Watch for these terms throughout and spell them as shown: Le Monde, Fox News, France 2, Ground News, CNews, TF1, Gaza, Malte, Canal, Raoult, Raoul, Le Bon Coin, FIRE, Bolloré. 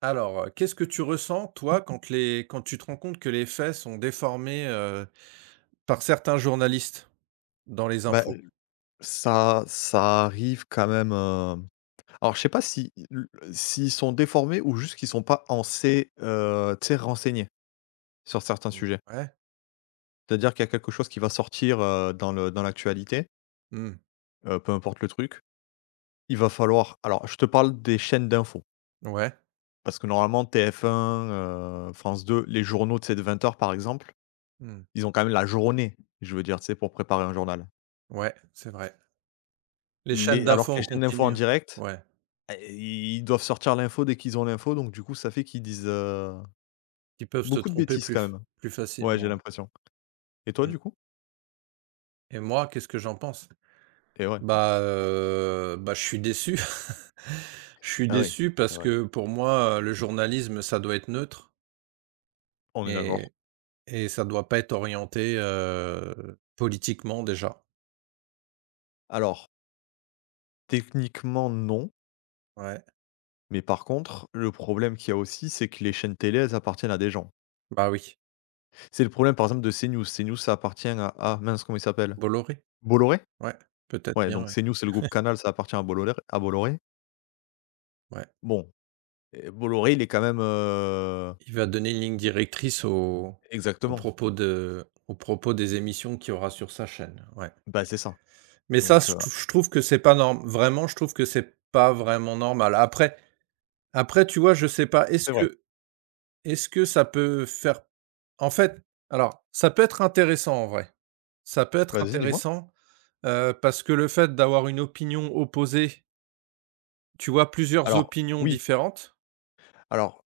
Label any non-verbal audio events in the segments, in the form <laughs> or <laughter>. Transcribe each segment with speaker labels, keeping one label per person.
Speaker 1: Alors, qu'est-ce que tu ressens, toi, quand les quand tu te rends compte que les faits sont déformés, par certains journalistes dans les
Speaker 2: Bah,
Speaker 1: infos?
Speaker 2: ça ça arrive quand même, alors je sais pas si l s'ils sont déformés ou juste qu'ils sont pas assez, tu sais, renseignés sur certains
Speaker 1: Mmh,
Speaker 2: sujets.
Speaker 1: ouais,
Speaker 2: C'est-à-dire qu'il y a quelque chose qui va sortir, dans l'actualité,
Speaker 1: mmh,
Speaker 2: peu importe le truc, il va falloir alors je te parle des chaînes d'infos,
Speaker 1: ouais,
Speaker 2: parce que normalement TF1, France 2, les journaux, tu sais, de 20 h par exemple,
Speaker 1: mmh,
Speaker 2: ils ont quand même la journée, je veux dire, tu sais, pour préparer un journal.
Speaker 1: ouais, c'est vrai. Les chaînes
Speaker 2: Les Alors
Speaker 1: d'infos
Speaker 2: que les
Speaker 1: en
Speaker 2: chaînes d'infos
Speaker 1: continu,
Speaker 2: en
Speaker 1: hein,
Speaker 2: direct.
Speaker 1: ouais,
Speaker 2: Et ils doivent sortir l'info dès qu'ils ont l'info, donc du coup, ça fait qu'ils disent,
Speaker 1: qui peuvent se
Speaker 2: beaucoup de
Speaker 1: tromper
Speaker 2: bêtises
Speaker 1: plus
Speaker 2: quand même.
Speaker 1: plus
Speaker 2: Ouais, j'ai
Speaker 1: facilement, ouais,
Speaker 2: l'impression. Et toi, du
Speaker 1: mmh
Speaker 2: coup?
Speaker 1: et moi, qu'est-ce que j'en pense?
Speaker 2: Et ouais.
Speaker 1: Bah, je suis déçu. <laughs> Je suis
Speaker 2: Ah oui,
Speaker 1: déçu
Speaker 2: c'est
Speaker 1: parce
Speaker 2: vrai.
Speaker 1: que, pour moi, le journalisme, ça doit être neutre
Speaker 2: On est d'accord.
Speaker 1: et Et ça doit pas être orienté, politiquement déjà.
Speaker 2: Alors, techniquement, non,
Speaker 1: Ouais,
Speaker 2: mais par contre, le problème qu'il y a aussi, c'est que les chaînes télé, elles appartiennent à des gens.
Speaker 1: bah, oui.
Speaker 2: C'est le problème, par exemple, de CNews. CNews, ça appartient à ah mince, comment il s'appelle?
Speaker 1: Bolloré?
Speaker 2: Bolloré?
Speaker 1: Ouais, peut-être
Speaker 2: Ouais,
Speaker 1: bien,
Speaker 2: donc
Speaker 1: ouais.
Speaker 2: CNews, c'est le groupe Canal, ça appartient à Bolloré.
Speaker 1: Ouais.
Speaker 2: Bon, et Bolloré, il est quand même,
Speaker 1: Il va donner une ligne directrice
Speaker 2: exactement.
Speaker 1: au propos des émissions qu'il y aura sur sa chaîne, ouais.
Speaker 2: Bah, c'est ça.
Speaker 1: Mais ça,
Speaker 2: Donc
Speaker 1: je trouve que c'est pas norm vraiment, je trouve que c'est pas vraiment normal. Après, tu vois, je sais pas, est-ce
Speaker 2: c'est vrai.
Speaker 1: que est-ce que ça peut faire en fait, alors, ça peut être intéressant en vrai. Ça peut être
Speaker 2: Vas-y, dis-moi.
Speaker 1: intéressant. Parce que le fait d'avoir une opinion opposée, tu vois plusieurs
Speaker 2: Alors
Speaker 1: opinions
Speaker 2: oui,
Speaker 1: différentes,
Speaker 2: alors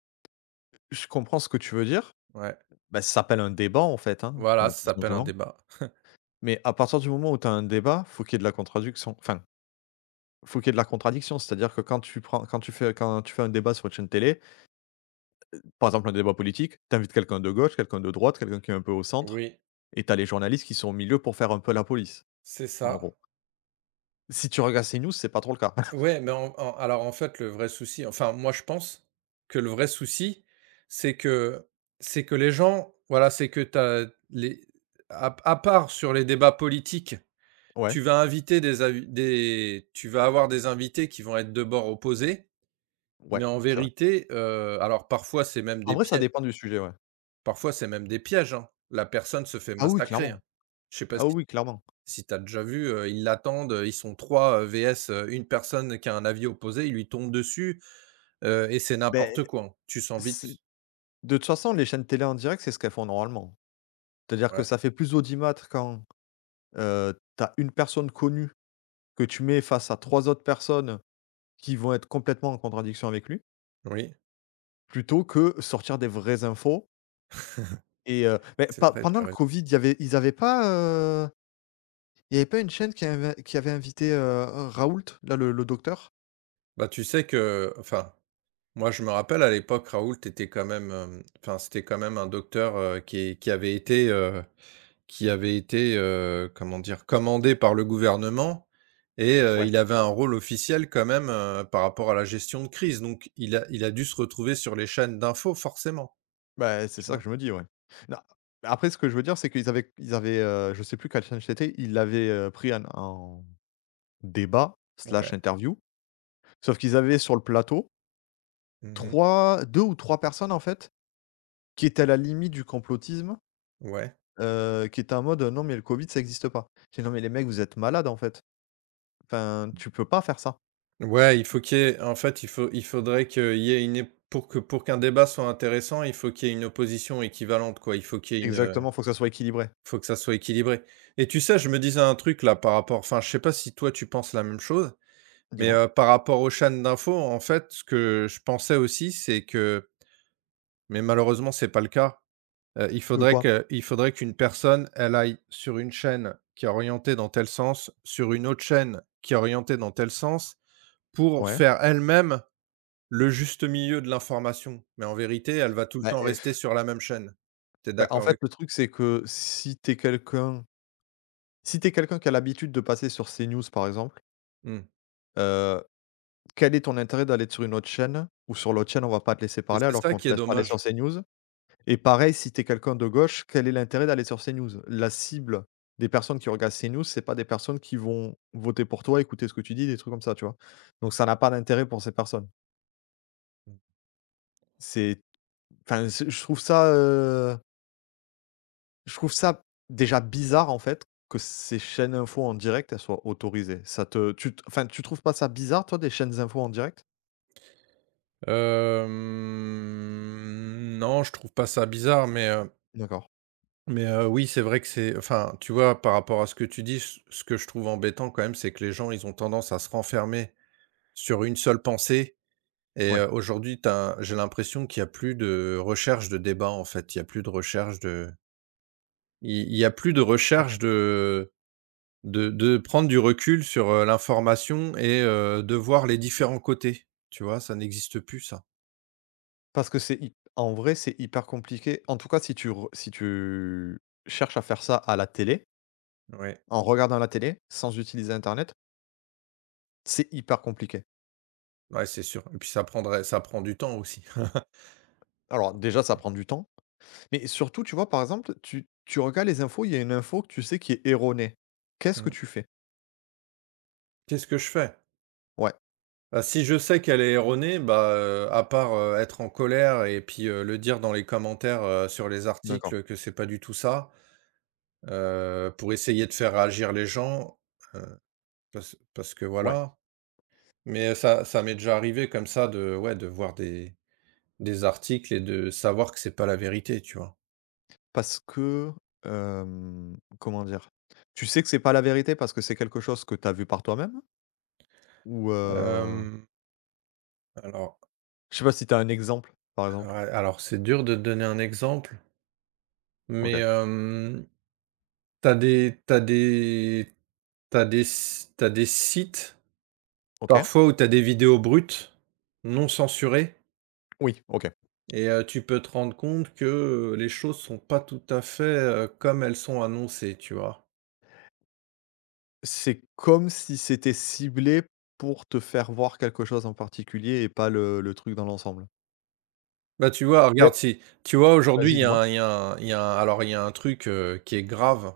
Speaker 2: je comprends ce que tu veux dire.
Speaker 1: ouais,
Speaker 2: Bah, ça s'appelle un débat en fait, hein,
Speaker 1: voilà, ça
Speaker 2: tout
Speaker 1: s'appelle un
Speaker 2: simplement.
Speaker 1: débat.
Speaker 2: Mais à partir du moment où tu as un débat, faut qu'il y ait de la contradiction. Enfin, faut qu'il y ait de la contradiction, c'est-à-dire que quand tu fais un débat sur une chaîne télé, par exemple un débat politique, tu invites quelqu'un de gauche, quelqu'un de droite, quelqu'un qui est un peu au centre
Speaker 1: Oui,
Speaker 2: et tu as les journalistes qui sont au milieu pour faire un peu la police,
Speaker 1: c'est
Speaker 2: en
Speaker 1: ça.
Speaker 2: gros. Si tu regardes CNews, c'est pas trop le cas. <laughs>
Speaker 1: Ouais, mais en en alors, en fait, le vrai souci, enfin, moi, je pense que le vrai souci, c'est que c'est que les gens, voilà, c'est que tu as les à part sur les débats politiques,
Speaker 2: Ouais,
Speaker 1: tu vas avoir des invités qui vont être de bords opposés,
Speaker 2: ouais,
Speaker 1: mais en
Speaker 2: c'est vrai.
Speaker 1: vérité, alors parfois, c'est même
Speaker 2: En
Speaker 1: des
Speaker 2: vrai, ça
Speaker 1: piè
Speaker 2: dépend du sujet, ouais.
Speaker 1: parfois, c'est même des pièges, hein. La personne se fait
Speaker 2: Ah oui,
Speaker 1: massacrer,
Speaker 2: clairement.
Speaker 1: hein. Je sais pas
Speaker 2: Ah
Speaker 1: si
Speaker 2: oui, clairement.
Speaker 1: si tu as déjà vu, ils l'attendent, ils sont 3, VS, 1 personne qui a un avis opposé, il lui tombe dessus, et c'est
Speaker 2: Ben
Speaker 1: n'importe quoi, hein. Tu sens vite.
Speaker 2: c'est De toute façon, les chaînes télé en direct, c'est ce qu'elles font normalement. C'est-à-dire que
Speaker 1: Ouais,
Speaker 2: ça fait plus audimat quand, tu une personne connue que tu mets face à 3 autres personnes qui vont être complètement en contradiction avec lui,
Speaker 1: oui.
Speaker 2: plutôt que sortir des vraies infos
Speaker 1: <laughs>
Speaker 2: et beh,
Speaker 1: C'est
Speaker 2: pe
Speaker 1: vrai,
Speaker 2: pendant
Speaker 1: tu as
Speaker 2: le
Speaker 1: raison.
Speaker 2: covid, il y avait pas une chaîne qui avait invité, Raoult, là, le docteur?
Speaker 1: Bah, tu sais que enfin, moi, je me rappelle à l'époque, Raoul, t'étais quand même, enfin, c'était quand même un docteur, qui avait été, comment dire? Commandé par le gouvernement et
Speaker 2: Ouais,
Speaker 1: il avait un rôle officiel quand même, par rapport à la gestion de crise, donc il a dû se retrouver sur les chaînes d'infos forcément,
Speaker 2: bah, c'est
Speaker 1: tu
Speaker 2: ça
Speaker 1: vois?
Speaker 2: que je me dis, ouais. Non, après ce que je veux dire, c'est qu'ils avaient ils avaient, je sais plus quelle chaîne c'était, ils l'avaient, pris en
Speaker 1: Ouais.
Speaker 2: débat/interview. Sauf qu'ils avaient sur le plateau
Speaker 1: Mmh.
Speaker 2: 3, 2 ou 3 personnes, en fait, qui étaient à la limite du complotisme,
Speaker 1: Ouais.
Speaker 2: qui étaient en mode: «Non, mais le Covid, ça n'existe pas». J'ai dit: «Non, mais les mecs, vous êtes malades, en fait. Enfin, tu peux pas faire ça».
Speaker 1: Ouais, il faut qu'il y ait en fait, il faut il faudrait qu'il y ait une é pour qu'un débat soit intéressant, il faut qu'il y ait une opposition équivalente, quoi. Il faut qu'il y ait
Speaker 2: Exactement, faut que ça soit équilibré.
Speaker 1: faut que ça soit équilibré et tu sais, je me disais un truc là par rapport, enfin, je sais pas si toi tu penses la même chose? Mais,
Speaker 2: Dis-moi?
Speaker 1: par rapport aux chaînes d'infos, en fait, ce que je pensais aussi, c'est que mais malheureusement, c'est pas le cas.
Speaker 2: De quoi?
Speaker 1: Il faudrait qu'une personne, elle aille sur une chaîne qui est orientée dans tel sens, sur une autre chaîne qui est orientée dans tel sens, pour
Speaker 2: Ouais.
Speaker 1: faire elle-même le juste milieu de l'information. Mais en vérité, elle va tout le
Speaker 2: Bah,
Speaker 1: temps
Speaker 2: eh
Speaker 1: rester
Speaker 2: f
Speaker 1: sur la même chaîne. T'es
Speaker 2: Bah, en
Speaker 1: d'accord
Speaker 2: fait,
Speaker 1: avec.
Speaker 2: le truc, c'est que si t'es quelqu'un qui a l'habitude de passer sur CNews, par exemple,
Speaker 1: Mmh.
Speaker 2: heu, quel est ton intérêt d'aller sur une autre chaîne ou sur l'autre chaîne, on va pas te laisser
Speaker 1: Et
Speaker 2: parler
Speaker 1: c'est
Speaker 2: alors
Speaker 1: ça
Speaker 2: qu'on
Speaker 1: qui
Speaker 2: te
Speaker 1: est
Speaker 2: laisse parler sur
Speaker 1: dommage.
Speaker 2: CNews? Et pareil, si t'es quelqu'un de gauche, quel est l'intérêt d'aller sur CNews? La cible des personnes qui regardent CNews, c'est pas des personnes qui vont voter pour toi, écouter ce que tu dis, des trucs comme ça, tu vois? Donc ça n'a pas d'intérêt pour ces personnes. C'est enfin, c'est je trouve ça, je trouve ça déjà bizarre, en fait, que ces chaînes infos en direct, elles soient autorisées. Ça te tu t Enfin, tu trouves pas ça bizarre, toi, des chaînes infos en direct?
Speaker 1: Non, je trouve pas ça bizarre, mais, heu
Speaker 2: D'accord,
Speaker 1: Mais heu, oui, c'est vrai que c'est, enfin, tu vois, par rapport à ce que tu dis, ce que je trouve embêtant quand même, c'est que les gens, ils ont tendance à se renfermer sur une seule pensée et
Speaker 2: ouais,
Speaker 1: aujourd'hui, j'ai l'impression qu'il y a plus de recherche de débat, en fait. Il y a plus de
Speaker 2: OK.
Speaker 1: recherche de prendre du recul sur, l'information et de voir les différents côtés, tu vois? Ça n'existe plus ça.
Speaker 2: Parce que c'est hy En vrai, c'est hyper compliqué. En tout cas, si tu cherches à faire ça à la télé.
Speaker 1: Ouais,
Speaker 2: En regardant la télé, sans utiliser internet, c'est hyper compliqué.
Speaker 1: ouais, c'est sûr et puis ça prend du temps aussi. <laughs>
Speaker 2: Alors déjà, ça prend du temps, mais surtout, tu vois, par exemple, tu regardes les infos, il y a une info que tu sais qui est erronée. Qu'est-ce que
Speaker 1: Mmh.
Speaker 2: tu fais?
Speaker 1: Qu'est-ce que je fais?
Speaker 2: Ouais,
Speaker 1: Bah, si je sais qu'elle est erronée, bah, à part, être en colère et puis, le dire dans les commentaires, sur les
Speaker 2: d'accord,
Speaker 1: articles que c'est pas du tout ça, pour essayer de faire réagir les gens, heu, parce que
Speaker 2: ouais.
Speaker 1: voilà. Mais ça m'est déjà arrivé comme ça de, ouais, de voir des articles et de savoir que c'est pas la vérité, tu vois?
Speaker 2: Parce que, comment dire? Tu sais que c'est pas la vérité parce que c'est quelque chose que tu as vu par toi-même? Ou,
Speaker 1: Hem, alors,
Speaker 2: je sais pas si tu as un exemple, par
Speaker 1: ouais,
Speaker 2: exemple?
Speaker 1: alors c'est dur de te donner un exemple, mais,
Speaker 2: OK.
Speaker 1: tu des t'as des t'as des s tu des sites
Speaker 2: OK.
Speaker 1: parfois où tu as des vidéos brutes, non censurées
Speaker 2: Oui, OK.
Speaker 1: et tu peux te rendre compte que, les choses sont pas tout à fait, comme elles sont annoncées, tu vois?
Speaker 2: C'est comme si c'était ciblé pour te faire voir quelque chose en particulier et pas le truc dans l'ensemble?
Speaker 1: Bah, tu vois,
Speaker 2: Yep,
Speaker 1: regarde, si tu vois aujourd'hui
Speaker 2: vas-y,
Speaker 1: il y a
Speaker 2: dis-moi.
Speaker 1: un il y a un il y a un alors il y a un truc, qui est grave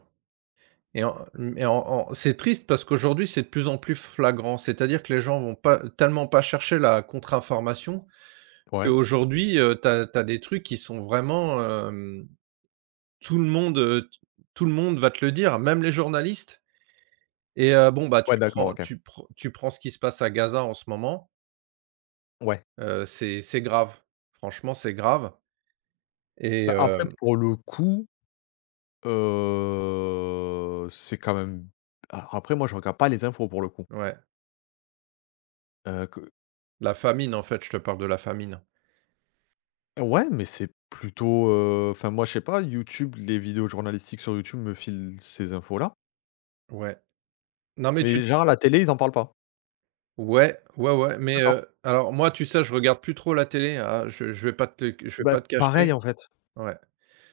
Speaker 1: et en mmh et en en c'est triste parce qu'aujourd'hui c'est de plus en plus flagrant. C'est-à-dire que les gens vont pas, tellement pas chercher la contre-information
Speaker 2: Ouais.
Speaker 1: qu'aujourd'hui, t'as des trucs qui sont vraiment, hem, tout le monde, heu, tout le monde va te le dire, même les journalistes. Et bon, bah,
Speaker 2: Ouais,
Speaker 1: tu
Speaker 2: d'accord,
Speaker 1: prends
Speaker 2: OK.
Speaker 1: tu prends tu prends ce qui se passe à Gaza en ce moment,
Speaker 2: Ouais.
Speaker 1: c'est grave. Franchement, c'est grave et,
Speaker 2: Bah, après, pour le coup, c'est quand même a après, moi, je regarde pas les infos, pour le coup.
Speaker 1: ouais,
Speaker 2: Que
Speaker 1: la famine, en fait, je te parle de la famine.
Speaker 2: Ouais, mais c'est plutôt, enfin, moi, je sais pas, YouTube, les vidéos journalistiques sur YouTube me filent ces infos-là,
Speaker 1: Ouais. Non, mais tu
Speaker 2: mais genre, à la télé, ils en parlent pas.
Speaker 1: ouais, ouais, ouais, mais
Speaker 2: D'accord.
Speaker 1: heu, alors moi, tu sais, je regarde plus trop la télé, hein, je vais
Speaker 2: Bah,
Speaker 1: pas te
Speaker 2: pareil,
Speaker 1: cacher.
Speaker 2: en fait.
Speaker 1: Ouais.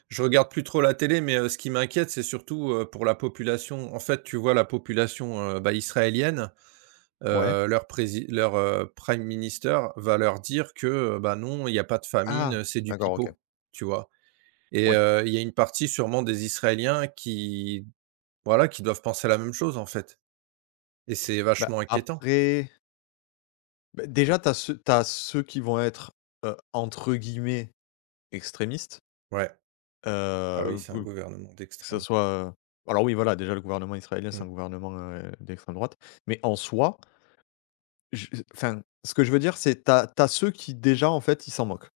Speaker 1: Je regarde plus trop la télé, mais ce qui m'inquiète, c'est surtout, pour la population. En fait, tu vois la population, bah, israélienne.
Speaker 2: Ouais.
Speaker 1: Leur prime minister va leur dire que, bah, non, il y a pas de famine,
Speaker 2: Ah,
Speaker 1: c'est du
Speaker 2: d'accord, OK.
Speaker 1: pipeau, tu vois? Et
Speaker 2: Ouais.
Speaker 1: il y a une partie sûrement des Israéliens qui, voilà, qui doivent penser la même chose, en fait, et c'est
Speaker 2: Bah,
Speaker 1: vachement inquiétant.
Speaker 2: après, bah, déjà, t'as as ceux tu ceux qui vont être, entre guillemets «extrémistes»,
Speaker 1: Ouais. Ah oui,
Speaker 2: heu,
Speaker 1: c'est un
Speaker 2: Que
Speaker 1: gouvernement
Speaker 2: ça
Speaker 1: d'extrême.
Speaker 2: soit, heu alors oui, voilà, déjà le gouvernement israélien, c'est
Speaker 1: Mmh,
Speaker 2: un gouvernement, d'extrême droite, mais en soi, je enfin, ce que je veux dire, c'est t'as as ceux qui déjà, en fait, ils s'en moquent.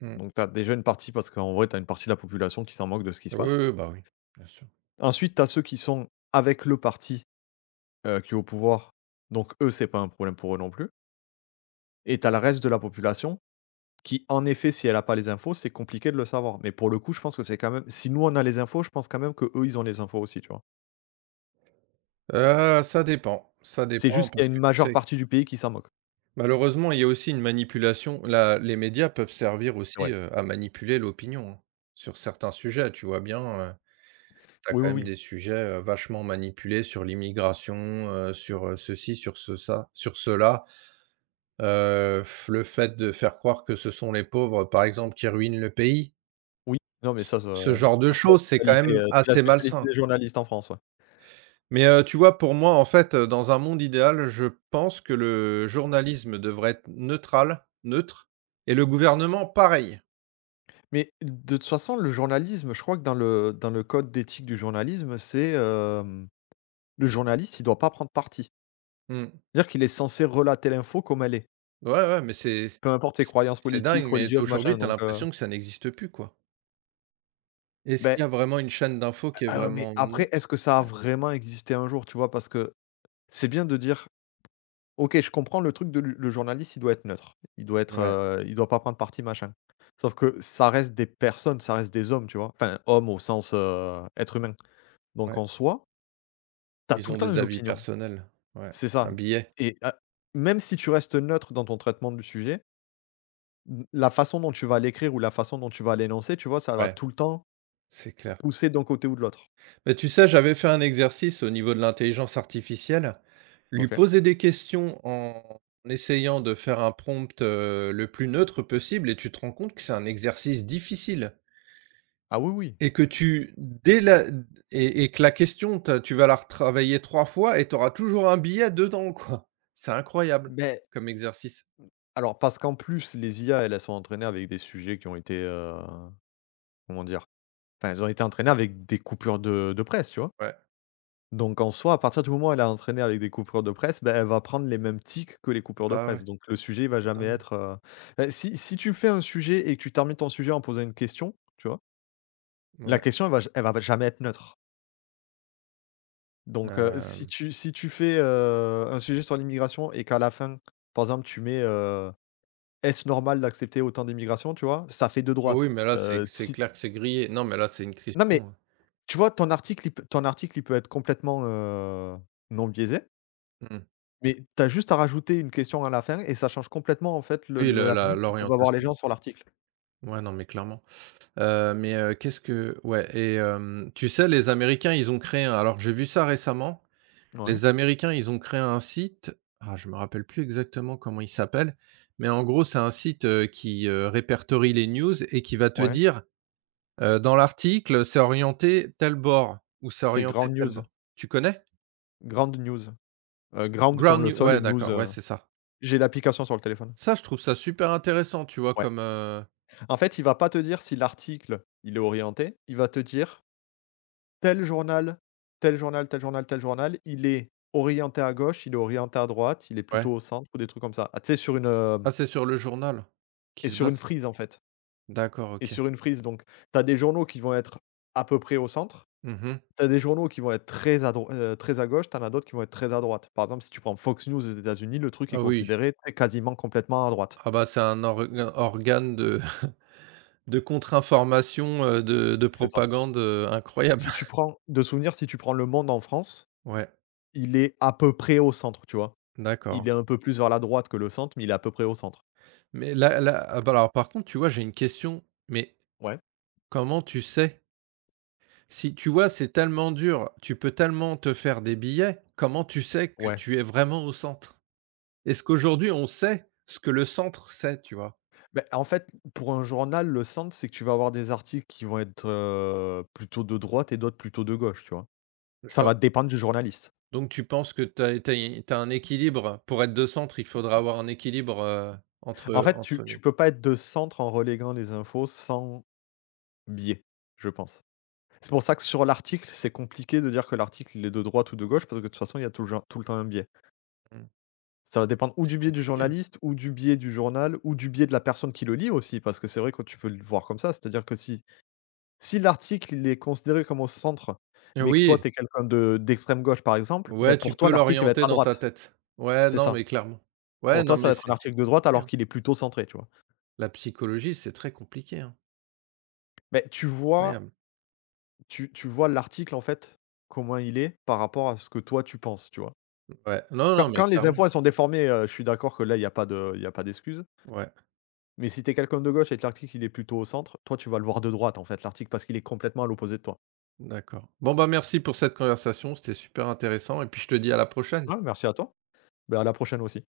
Speaker 1: mmh.
Speaker 2: Donc t'as déjà une partie parce qu'en vrai, t'as une partie de la population qui s'en moque de ce qui se
Speaker 1: Oui,
Speaker 2: passe.
Speaker 1: oui, bah, oui, bien sûr.
Speaker 2: Ensuite, t'as ceux qui sont avec le parti, qui est au pouvoir, donc eux, c'est pas un problème pour eux non plus et t'as le reste de la population qui, en effet, si elle a pas les infos, c'est compliqué de le savoir. Mais pour le coup, je pense que c'est quand même si nous, on a les infos, je pense quand même que eux ils ont les infos aussi, tu vois?
Speaker 1: Ça dépend, ça
Speaker 2: C'est
Speaker 1: dépend
Speaker 2: juste qu'il y a
Speaker 1: parce
Speaker 2: une
Speaker 1: que tu
Speaker 2: majeure
Speaker 1: sais que,
Speaker 2: partie du pays qui s'en moque.
Speaker 1: malheureusement, il y a aussi une manipulation. La Les médias peuvent servir
Speaker 2: Ouais.
Speaker 1: aussi, à manipuler l'opinion, hein, sur certains sujets, tu vois bien. heu Tu as
Speaker 2: Oui,
Speaker 1: quand
Speaker 2: oui,
Speaker 1: même
Speaker 2: oui.
Speaker 1: des sujets, vachement manipulés sur l'immigration, sur, ceci, sur ce ça, sur cela, heu, le fait de faire croire que ce sont les pauvres, par exemple, qui ruinent le pays.
Speaker 2: Oui, non, mais ça
Speaker 1: Ce
Speaker 2: ouais.
Speaker 1: genre de
Speaker 2: Ça, c'est la
Speaker 1: choses, c'est quand
Speaker 2: spécialité,
Speaker 1: même assez malsain.
Speaker 2: des journalistes en France, ouais.
Speaker 1: Mais, tu vois, pour moi, en fait, dans un monde idéal, je pense que le journalisme devrait être neutre, et le gouvernement pareil.
Speaker 2: Mais de toute façon, le journalisme, je crois que dans le code d'éthique du journalisme, c'est, le journaliste, il doit pas prendre parti.
Speaker 1: Mmh.
Speaker 2: C'est-à-dire qu'il est censé relater l'info comme elle est,
Speaker 1: Ouais, ouais, mais
Speaker 2: peu importe ses croyances
Speaker 1: c'est
Speaker 2: politiques,
Speaker 1: dingue, mais
Speaker 2: religieuses, machin,
Speaker 1: aujourd'hui, tu as l'impression que ça n'existe plus, quoi. Est-ce qu'il
Speaker 2: ben
Speaker 1: y a vraiment une chaîne d'infos qui est
Speaker 2: mais
Speaker 1: vraiment
Speaker 2: après,
Speaker 1: neutre?
Speaker 2: est-ce que ça a vraiment existé un jour, tu vois? Parce que c'est bien de dire OK, je comprends le truc de lu le journaliste, il doit être neutre. Il doit être,
Speaker 1: Ouais,
Speaker 2: il doit pas prendre parti, machin. Sauf que ça reste des personnes, ça reste des hommes, tu vois? Enfin, hommes au sens, être humain. Donc
Speaker 1: ouais,
Speaker 2: en soi, t'as
Speaker 1: ils
Speaker 2: tout le
Speaker 1: ont
Speaker 2: temps
Speaker 1: des
Speaker 2: une
Speaker 1: avis
Speaker 2: opinion.
Speaker 1: personnels, ouais,
Speaker 2: C'est
Speaker 1: un
Speaker 2: ça.
Speaker 1: billet,
Speaker 2: Et heu, Même si tu restes neutre dans ton traitement du sujet, n la façon dont tu vas l'écrire ou la façon dont tu vas l'énoncer, tu vois, ça va
Speaker 1: ouais,
Speaker 2: tout le temps
Speaker 1: c'est clair.
Speaker 2: pousser d'un côté ou de l'autre.
Speaker 1: Mais tu sais, j'avais fait un exercice au niveau de l'intelligence artificielle, lui
Speaker 2: OK.
Speaker 1: poser des questions en essayant de faire un prompt, le plus neutre possible, et tu te rends compte que c'est un exercice difficile
Speaker 2: Ah oui, oui.
Speaker 1: et que tu dès la et que la question, tu vas la retravailler 3 fois et tu auras toujours un billet dedans, quoi. C'est incroyable
Speaker 2: Mais
Speaker 1: comme exercice.
Speaker 2: alors parce qu'en plus les IA, elles, elles sont entraînées avec des sujets qui ont été, comment dire? Enfin, elles ont été entraînées avec des coupures de presse, tu vois?
Speaker 1: Ouais,
Speaker 2: Donc en soi, à partir du moment où elle a entraîné avec des coupures de presse, ben elle va prendre les mêmes tics que les coupures de
Speaker 1: bah,
Speaker 2: presse.
Speaker 1: ouais.
Speaker 2: Donc le sujet, il va jamais
Speaker 1: Totalement,
Speaker 2: être, bah, si tu fais un sujet et que tu termines ton sujet en posant une question, tu vois? La
Speaker 1: ouais,
Speaker 2: question, elle va jamais être neutre. Donc
Speaker 1: hem,
Speaker 2: si tu fais, un sujet sur l'immigration et qu'à la fin, par exemple, tu mets: «Est-ce normal d'accepter autant d'immigration?» tu vois? Ça fait de
Speaker 1: ah
Speaker 2: droite.
Speaker 1: oui, mais là, c'est c'est
Speaker 2: Si
Speaker 1: clair que c'est grillé. Non, mais là, c'est une
Speaker 2: Non
Speaker 1: question,
Speaker 2: mais tu vois, ton article, il peut être complètement, non biaisé,
Speaker 1: mmh.
Speaker 2: mais tu as juste à rajouter une question à la fin et ça change complètement, en fait, le
Speaker 1: Oui, le
Speaker 2: la
Speaker 1: la
Speaker 2: vue que peuvent avoir les
Speaker 1: l'orientation.
Speaker 2: gens sur l'article.
Speaker 1: Ouais, non, mais clairement, qu'est-ce que, ouais, et, tu sais, les Américains, ils ont créé un, j'ai vu ça récemment,
Speaker 2: Ouais,
Speaker 1: les Américains, ils ont créé un site, ah, je me rappelle plus exactement comment il s'appelle, mais en gros, c'est un site, qui, répertorie les news et qui va te
Speaker 2: ouais,
Speaker 1: dire, dans l'article, c'est orienté tel bord ou c'est
Speaker 2: c'est
Speaker 1: orienté
Speaker 2: ground
Speaker 1: tel
Speaker 2: news,
Speaker 1: bord. Tu connais?
Speaker 2: ground news, ground comme
Speaker 1: Ground
Speaker 2: le
Speaker 1: New
Speaker 2: sol et
Speaker 1: Ouais,
Speaker 2: news,
Speaker 1: d'accord, ouais, c'est ça.
Speaker 2: j'ai l'application sur le téléphone.
Speaker 1: Ça, je trouve ça super intéressant, tu vois?
Speaker 2: Ouais.
Speaker 1: Comme,
Speaker 2: En fait, il va pas te dire si l'article, il est orienté, il va te dire: «Tel journal, tel journal, tel journal, tel journal, il est orienté à gauche, il est orienté à droite, il est
Speaker 1: ouais.
Speaker 2: plutôt au centre» ou des trucs comme ça. Ah, tu sais, sur une, hem
Speaker 1: Ah, c'est sur le journal
Speaker 2: et
Speaker 1: qui se
Speaker 2: sur une
Speaker 1: base.
Speaker 2: frise, en fait.
Speaker 1: D'accord,
Speaker 2: Et
Speaker 1: OK.
Speaker 2: sur une frise, donc tu as des journaux qui vont être à peu près au centre,
Speaker 1: Mmh.
Speaker 2: tu as des journaux qui vont être très à gauche, tu en as d'autres qui vont être très à droite. Par exemple, si tu prends Fox News aux États-Unis, le truc est
Speaker 1: Ah oui.
Speaker 2: considéré, tu quasiment complètement à droite.
Speaker 1: Ah bah, c'est un organe de <laughs> de contre-information, de
Speaker 2: C'est ça.
Speaker 1: propagande, incroyable.
Speaker 2: Si tu
Speaker 1: <laughs>
Speaker 2: prends de souvenir, Si tu prends Le Monde en France,
Speaker 1: Ouais,
Speaker 2: il est à peu près au centre, tu vois?
Speaker 1: d'accord.
Speaker 2: Il est un peu plus vers la droite que le centre, mais il est à peu près au centre.
Speaker 1: Mais là, ah bah, alors, par contre, tu vois, j'ai une question, mais
Speaker 2: Ouais,
Speaker 1: comment tu sais? Si, tu vois, c'est tellement dur, tu peux tellement te faire des billets, comment tu sais que
Speaker 2: ouais.
Speaker 1: tu es vraiment au centre? Est-ce qu'aujourd'hui, on sait ce que le centre sait, tu vois?
Speaker 2: En fait, pour un journal, le centre, c'est que tu vas avoir des articles qui vont être, plutôt de droite et d'autres plutôt de gauche, tu vois? Ça va
Speaker 1: Genre,
Speaker 2: dépendre du journaliste.
Speaker 1: donc tu penses que tu as un équilibre, pour être de centre, il faudra avoir un équilibre,
Speaker 2: En
Speaker 1: entre
Speaker 2: fait,
Speaker 1: entre les.
Speaker 2: tu peux pas être de centre en reléguant les infos sans biais, je pense. C'est pour ça que sur l'article, c'est compliqué de dire que l'article, il est de droite ou de gauche, parce que de toute façon, il y a tout le temps un biais.
Speaker 1: mmh,
Speaker 2: Ça va dépendre ou
Speaker 1: c'est
Speaker 2: du biais du
Speaker 1: compliqué.
Speaker 2: journaliste, ou du biais du journal, ou du biais de la personne qui le lit aussi, parce que c'est vrai que tu peux le voir comme ça. C'est-à-dire que si l'article, il est considéré comme au centre,
Speaker 1: Ah
Speaker 2: mais que toi,
Speaker 1: oui,
Speaker 2: tu es quelqu'un de d'extrême gauche, par exemple, ben
Speaker 1: ouais, tu
Speaker 2: pour toi,
Speaker 1: peux
Speaker 2: l'article, il va
Speaker 1: l'orienter
Speaker 2: être à
Speaker 1: dans ta
Speaker 2: droite.
Speaker 1: tête. Ouais,
Speaker 2: C'est
Speaker 1: non,
Speaker 2: ça.
Speaker 1: mais clairement. Ouais,
Speaker 2: Pour toi,
Speaker 1: non,
Speaker 2: ça va
Speaker 1: mais
Speaker 2: être un
Speaker 1: c'est
Speaker 2: article de droite
Speaker 1: compliqué,
Speaker 2: alors
Speaker 1: hein.
Speaker 2: qu'il est plutôt centré, tu vois?
Speaker 1: La psychologie, c'est très compliqué, hein.
Speaker 2: Ben tu vois
Speaker 1: Incroyable.
Speaker 2: tu vois l'article, en fait, comment il est par rapport à ce que toi tu penses, tu vois?
Speaker 1: Ouais, non, non, mais
Speaker 2: Quand les
Speaker 1: clairement.
Speaker 2: infos, elles sont déformées, je suis d'accord que là, il y a pas d'excuse.
Speaker 1: Ouais,
Speaker 2: Mais si t'es quelqu'un de gauche et que l'article, il est plutôt au centre, toi, tu vas le voir de droite, en fait, l'article, parce qu'il est complètement à l'opposé de toi.
Speaker 1: d'accord. Bon, bah, merci pour cette conversation, c'était super intéressant, et puis je te dis à la prochaine.
Speaker 2: Ouais, merci à toi. Ben à la prochaine aussi.